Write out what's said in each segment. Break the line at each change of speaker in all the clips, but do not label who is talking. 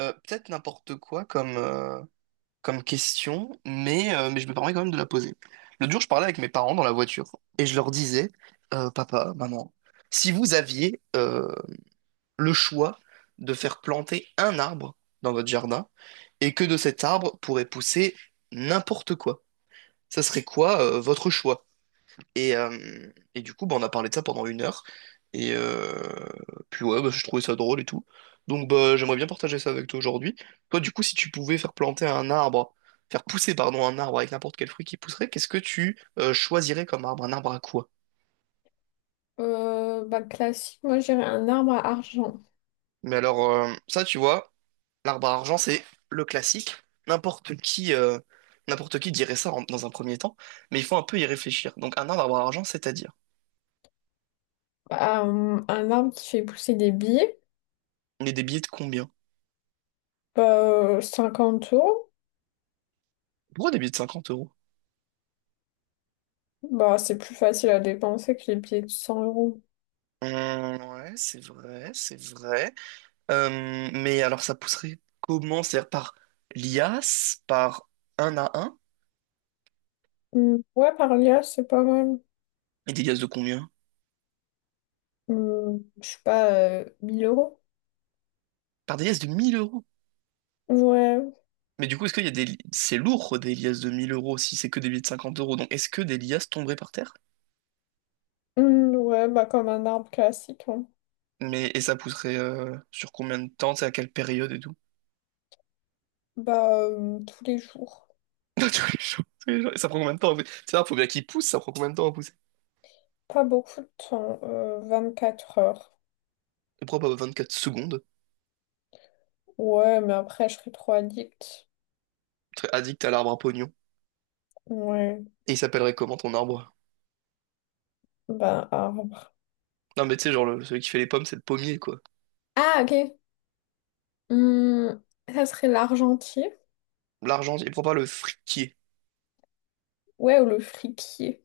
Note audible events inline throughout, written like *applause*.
Peut-être n'importe quoi comme question, mais je me permets quand même de la poser. L'autre jour, je parlais avec mes parents dans la voiture et je leur disais, papa, maman, si vous aviez le choix de faire planter un arbre dans votre jardin et que de cet arbre pourrait pousser n'importe quoi, ça serait quoi votre choix? Et du coup, bah, on a parlé de ça pendant une heure. Et euh, Puis ouais, bah, je trouvais ça drôle et tout. Donc bah, j'aimerais bien partager ça avec toi aujourd'hui. Toi, du coup, si tu pouvais faire planter un arbre, faire pousser, pardon, un arbre avec n'importe quel fruit qui pousserait, qu'est-ce que tu choisirais comme arbre? Un arbre à quoi?
Bah, classique, moi j'irais un arbre à argent.
Mais alors, ça, tu vois, l'arbre à argent, c'est le classique. N'importe qui, euh, n'importe qui dirait ça dans un premier temps, mais il faut un peu y réfléchir. Donc un arbre à argent, c'est-à-dire,
Un arbre qui fait pousser des billets,
on est des billets de combien?
bah, 50 euros.
Pourquoi des billets de 50 euros?
Bah, c'est plus facile à dépenser que les billets de cent euros.
Hum, ouais, c'est vrai, c'est vrai. Mais alors, ça pousserait comment? C'est-à-dire par liasse, par un à un.
Hmm, ouais, par là, c'est pas mal.
Et des liasses de combien?
Je sais pas, 1000 euros.
Par des liasses de 1000 euros.
Ouais.
Mais du coup, est-ce qu'il y a des... C'est lourd, des liasses de mille euros, si c'est que des billets de 50 euros. Donc, est-ce que des liasses tomberaient par terre?
Hmm, ouais, bah, comme un arbre classique, hein.
Mais, et ça pousserait sur combien de temps? C'est à quelle période et tout?
Bah, tous les jours.
*laughs* Tous les jours, tous les jours. Et ça prend combien de temps? En fait, c'est ça, faut bien qu'il pousse, ça prend combien de temps à pousser?
Pas beaucoup de temps, 4 heures.
Je crois pas 24 secondes.
Ouais, mais après, je serais trop addict.
Très addict à l'arbre à pognon.
Ouais,
Et il s'appellerait comment ton arbre?
bah, arbre.
Non, mais tu sais, genre, celui qui fait les pommes, c'est le pommier, quoi.
Ah, ok. Hum, Ça serait l'argentier?
L'argentier, pourquoi pas le friquier?
Ouais, ou le fripier?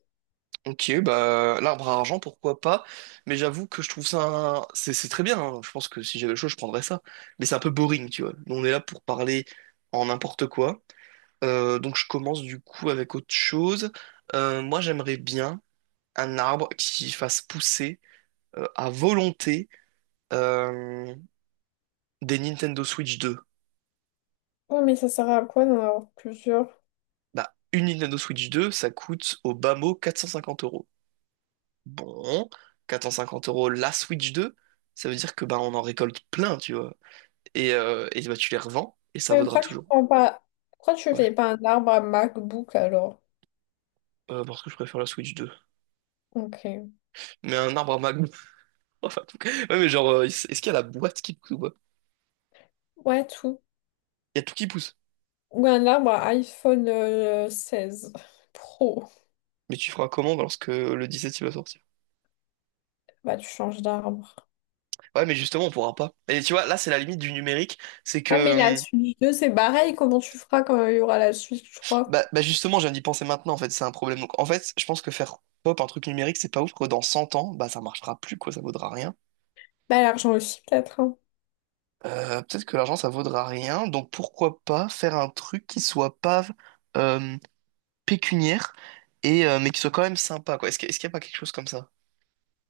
Ok, bah, l'arbre à argent, pourquoi pas? Mais j'avoue que je trouve ça. C'est très bien, hein. Je pense que si j'avais le choix, je prendrais ça. Mais c'est un peu boring, tu vois. Nous, on est là pour parler en n'importe quoi. Donc, je commence du coup avec autre chose. Moi, j'aimerais bien un arbre qui fasse pousser à volonté euh, des Nintendo Switch 2.
Ouais, mais ça sert à quoi d'en avoir plusieurs?
Bah, une Nintendo Switch 2, ça coûte au bas mot 450 euros. Bon, 450 euros la Switch 2, ça veut dire que bah on en récolte plein, tu vois. Et bah tu les revends et ça
Mais
vaudra
pourquoi tu
toujours.
prends pas... Pourquoi tu
Ouais.
fais pas un arbre à MacBook alors?
Parce que je préfère la Switch 2.
Ok.
Mais un arbre à Magnum. *laughs* Enfin, en tout cas. Ouais, mais genre, est-ce qu'il y a la boîte qui pousse ou pas?
Ouais, tout.
Il y a tout qui pousse.
Ou un arbre à iPhone 16 Pro.
Mais tu feras comment lorsque le 17 il va sortir?
Bah, tu changes d'arbre.
Ouais, mais justement, on pourra pas. Et tu vois, là, c'est la limite du numérique. C'est
Ouais, mais la
que,
Switch 2, c'est pareil. Comment tu feras quand il y aura la Switch 3?
bah justement, j'ai viens d'y penser maintenant, en fait, c'est un problème. Donc, en fait, je pense que faire pop un truc numérique, c'est pas ouf, que dans 100 ans, bah, ça marchera plus, quoi, ça vaudra rien.
Bah, l'argent aussi, peut-être, hein.
Peut-être que l'argent, ça vaudra rien. Donc pourquoi pas faire un truc qui soit pas euh, pécuniaire, mais qui soit quand même sympa, quoi. Est-ce qu'il n'y a pas quelque chose comme ça?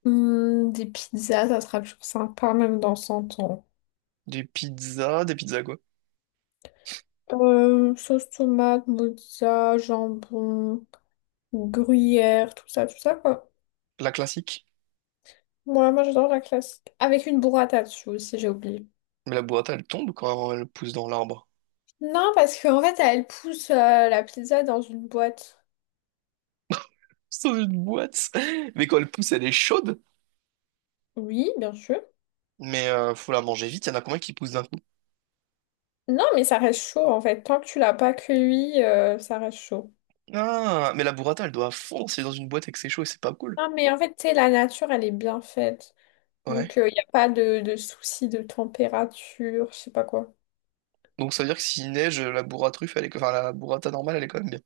Des pizzas, ça sera toujours sympa, même dans 100 ans.
Des pizzas quoi?
Sauce tomate, mozza, jambon, gruyère, tout ça, quoi.
La classique.
Moi, moi, j'adore la classique. Avec une burrata dessus aussi, j'ai oublié.
Mais la boîte, elle tombe quand elle pousse dans l'arbre.
Non, parce qu'en fait, elle pousse la pizza dans une boîte.
*laughs* C'est une boîte. Mais quand elle pousse, elle est chaude.
Oui, bien sûr.
Mais faut la manger vite. Il y en a combien qui poussent d'un coup?
Non, mais ça reste chaud, en fait. Tant que tu l'as pas cueilli, ça reste chaud.
Ah, mais la burrata, elle doit fondre. C'est dans une boîte et que c'est chaud et c'est pas cool.
Non, mais en fait, tu sais, la nature, elle est bien faite.
Ouais.
Donc, il n'y a pas de souci de température, je sais pas quoi.
Donc ça veut dire que s'il neige, la burra truffe, elle est... enfin la burrata normale, elle est quand même bien.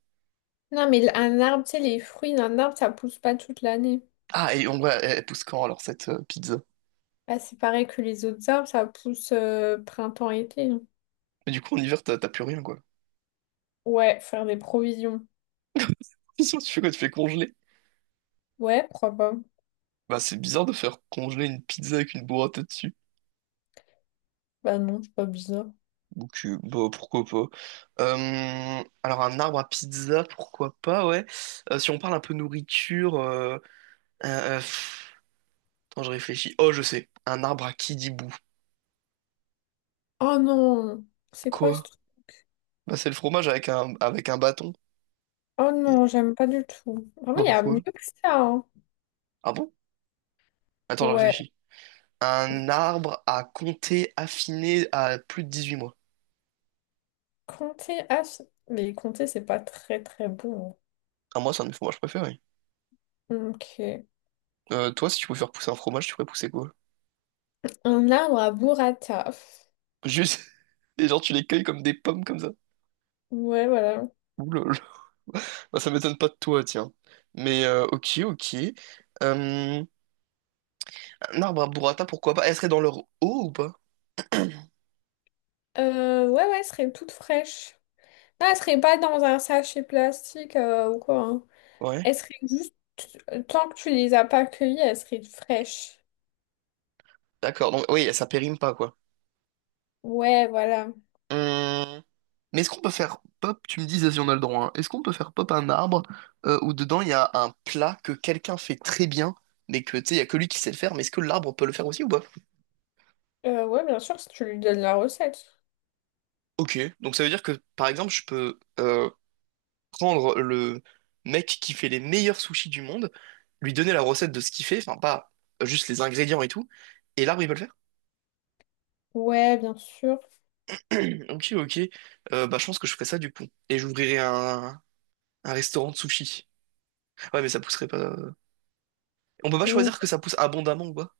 Non, mais un arbre, tu sais, les fruits d'un arbre, ça pousse pas toute l'année.
Ah, et elle pousse quand alors cette pizza?
Ah, c'est pareil que les autres arbres, ça pousse printemps-été.
Mais du coup, en hiver, t'as plus rien, quoi.
Ouais, faire des provisions.
*laughs* Qu'est-ce que tu fais quoi? Tu fais congeler?
Ouais, pourquoi pas?
Bah, c'est bizarre de faire congeler une pizza avec une burrata dessus.
Bah non, c'est pas bizarre.
Donc, bah, pourquoi pas. Alors, un arbre à pizza, pourquoi pas, ouais. Si on parle un peu nourriture, euh, euh, pff, attends, je réfléchis. Oh, je sais. Un arbre à kidibou.
Oh non, c'est quoi ce
Quoi?
truc?
Bah, c'est le fromage avec un bâton.
Oh
Et,
non, j'aime pas du tout. Vraiment,
bah,
il y a mieux
pourquoi?
que ça, hein.
Ah bon? Attends, je
Ouais.
réfléchis. Un arbre à compter affiné à plus de 18 mois.
Comté. Ah, mais Comté, c'est pas très très bon.
Ah, moi, c'est un de mes fromages préférés.
Hein. Ok.
Toi, si tu pouvais faire pousser un fromage, tu ferais pousser quoi?
Un arbre à burrata.
Juste, *laughs* et genre, tu les cueilles comme des pommes comme ça.
Ouais, voilà.
Ouh là là. Bah, ça m'étonne pas de toi, tiens. Mais, ok, ok. Euh, un arbre à burrata, pourquoi pas? Elle serait dans leur eau ou pas?
Ouais, ouais, elle serait toute fraîche. Ah, elle serait pas dans un sachet plastique ou quoi, hein.
Ouais.
Elles seraient juste, tant que tu les as pas accueillies, elles seraient fraîches.
D'accord, donc oui, ça périme pas, quoi.
Ouais, voilà.
Hum, Mais est-ce qu'on peut faire pop, tu me dis si on a le droit, hein. Est-ce qu'on peut faire pop un arbre où dedans il y a un plat que quelqu'un fait très bien, mais que tu sais, il y a que lui qui sait le faire, mais est-ce que l'arbre peut le faire aussi ou pas?
Ouais, bien sûr, si tu lui donnes la recette.
Ok, donc ça veut dire que par exemple, je peux prendre le mec qui fait les meilleurs sushis du monde, lui donner la recette de ce qu'il fait, enfin pas juste les ingrédients et tout, et l'arbre il peut le faire.
Ouais, bien sûr.
*clears throat* Ok, ok. Bah je pense que je ferai ça du coup, et j'ouvrirai un restaurant de sushis. Ouais, mais ça pousserait pas. On peut pas
Non,
choisir que ça pousse abondamment ou quoi.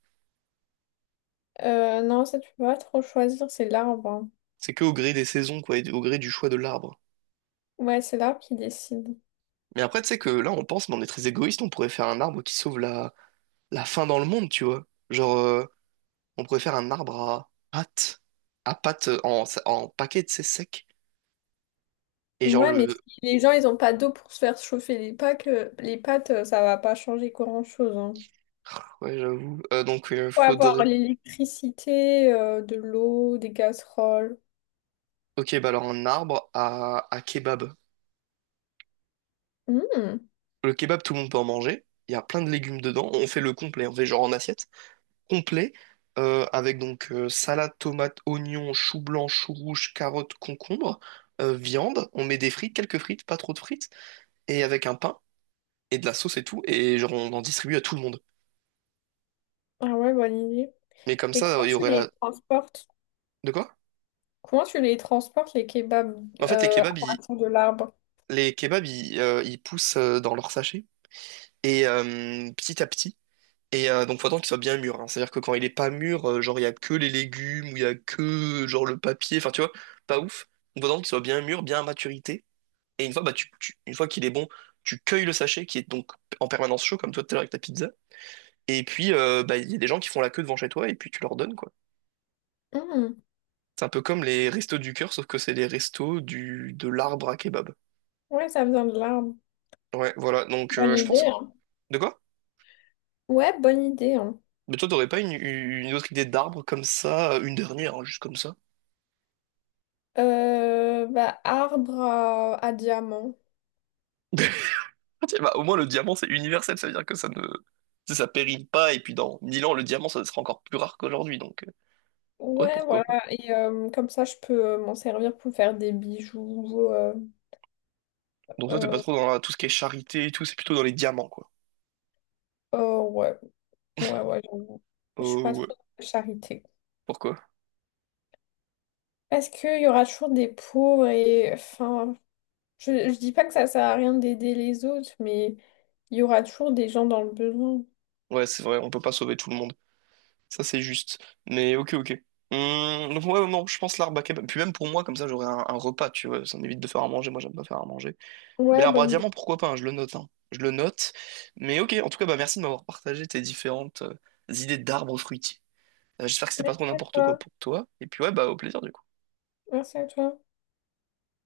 Non, ça, tu peux pas trop choisir, c'est l'arbre, hein.
C'est que au gré des saisons quoi, et au gré du choix de l'arbre.
Ouais, c'est l'arbre qui décide.
Mais après, tu sais que là on pense, mais on est très égoïste, on pourrait faire un arbre qui sauve la faim dans le monde, tu vois. Genre. On pourrait faire un arbre à pâte en paquet, c'est sec. Et genre
Ouais, mais
le...
si les gens, ils ont pas d'eau pour se faire chauffer les pâtes, ça va pas changer grand-chose, hein.
ah, ouais, j'avoue. Donc,
Faut avoir
faudrait...
l'électricité, de l'eau, des casseroles.
Ok, bah alors un arbre à kebab.
Hmm.
Le kebab, tout le monde peut en manger. Il y a plein de légumes dedans. On fait le complet. On fait genre en assiette. Complet, avec donc salade, tomate, oignon, chou blanc, chou rouge, carotte, concombre, viande. On met des frites, quelques frites, pas trop de frites. Et avec un pain et de la sauce et tout. Et genre, on en distribue à tout le monde.
Ah ouais, bonne idée.
Mais comme
Mais
ça,
comment
il y
tu
aurait la...
les transportes?
De quoi?
Comment tu les transportes, les kebabs,
En fait,
à partir de l'arbre?
les kebabs, ils poussent dans leur sachet et petit à petit. Donc, faut attendre qu'il soit bien mûr, hein. C'est-à-dire que quand il est pas mûr, genre il y a que les légumes ou il y a que genre le papier. Enfin, tu vois, pas ouf. Donc, faut attendre qu'il soit bien mûr, bien à maturité. Et une fois, bah, une fois qu'il est bon, tu cueilles le sachet qui est donc en permanence chaud, comme toi tout à l'heure avec ta pizza. Et puis, bah, il y a des gens qui font la queue devant chez toi et puis tu leur donnes quoi.
Mhm.
C'est un peu comme les restos du cœur, sauf que c'est les restos du de l'arbre à kebab.
Ouais, ça vient de l'arbre.
Ouais, voilà. Donc,
Bonne
je
idée,
pense.
hein.
De quoi?
Ouais, bonne idée, hein.
Mais toi, t'aurais pas une autre idée d'arbre comme ça, une dernière, hein, juste comme ça?
Bah, arbre à diamant.
*laughs* Tiens, bah, au moins, le diamant, c'est universel, ça veut dire que ça ne... tu sais, ça pérille pas, et puis dans 1000 ans, le diamant, ça sera encore plus rare qu'aujourd'hui, donc... Ouais,
Ouais, voilà.
pourquoi pas.
Et comme ça, je peux m'en servir pour faire des bijoux.
Donc toi, t'es pas
Euh,
trop dans tout ce qui est charité et tout, c'est plutôt dans les diamants, quoi.
oh, ouais. Ouais, ouais, j'avoue. Je suis pas
Oh, ouais.
trop dans la charité.
Pourquoi?
Parce qu'il y aura toujours des pauvres et... Enfin, je dis pas que ça sert à rien d'aider les autres, mais il y aura toujours des gens dans le besoin.
Ouais, c'est vrai, on peut pas sauver tout le monde. Ça, c'est juste. Mais ok, ok. Donc ouais, non, je pense l'arbre à kebab. Puis même pour moi, comme ça, j'aurais un repas, tu vois. Ça m'évite de faire à manger, moi, j'aime pas faire à manger. Mais
Ouais,
l'arbre à
bonne idée.
diamant, pourquoi pas, hein, je le note, hein. Je le note. Mais ok, en tout cas, bah, merci de m'avoir partagé tes différentes idées d'arbres fruitiers. J'espère que c'était pas
Merci
trop
à
n'importe quoi
toi.
pour toi. Et puis ouais, bah au plaisir du coup.
Merci à toi.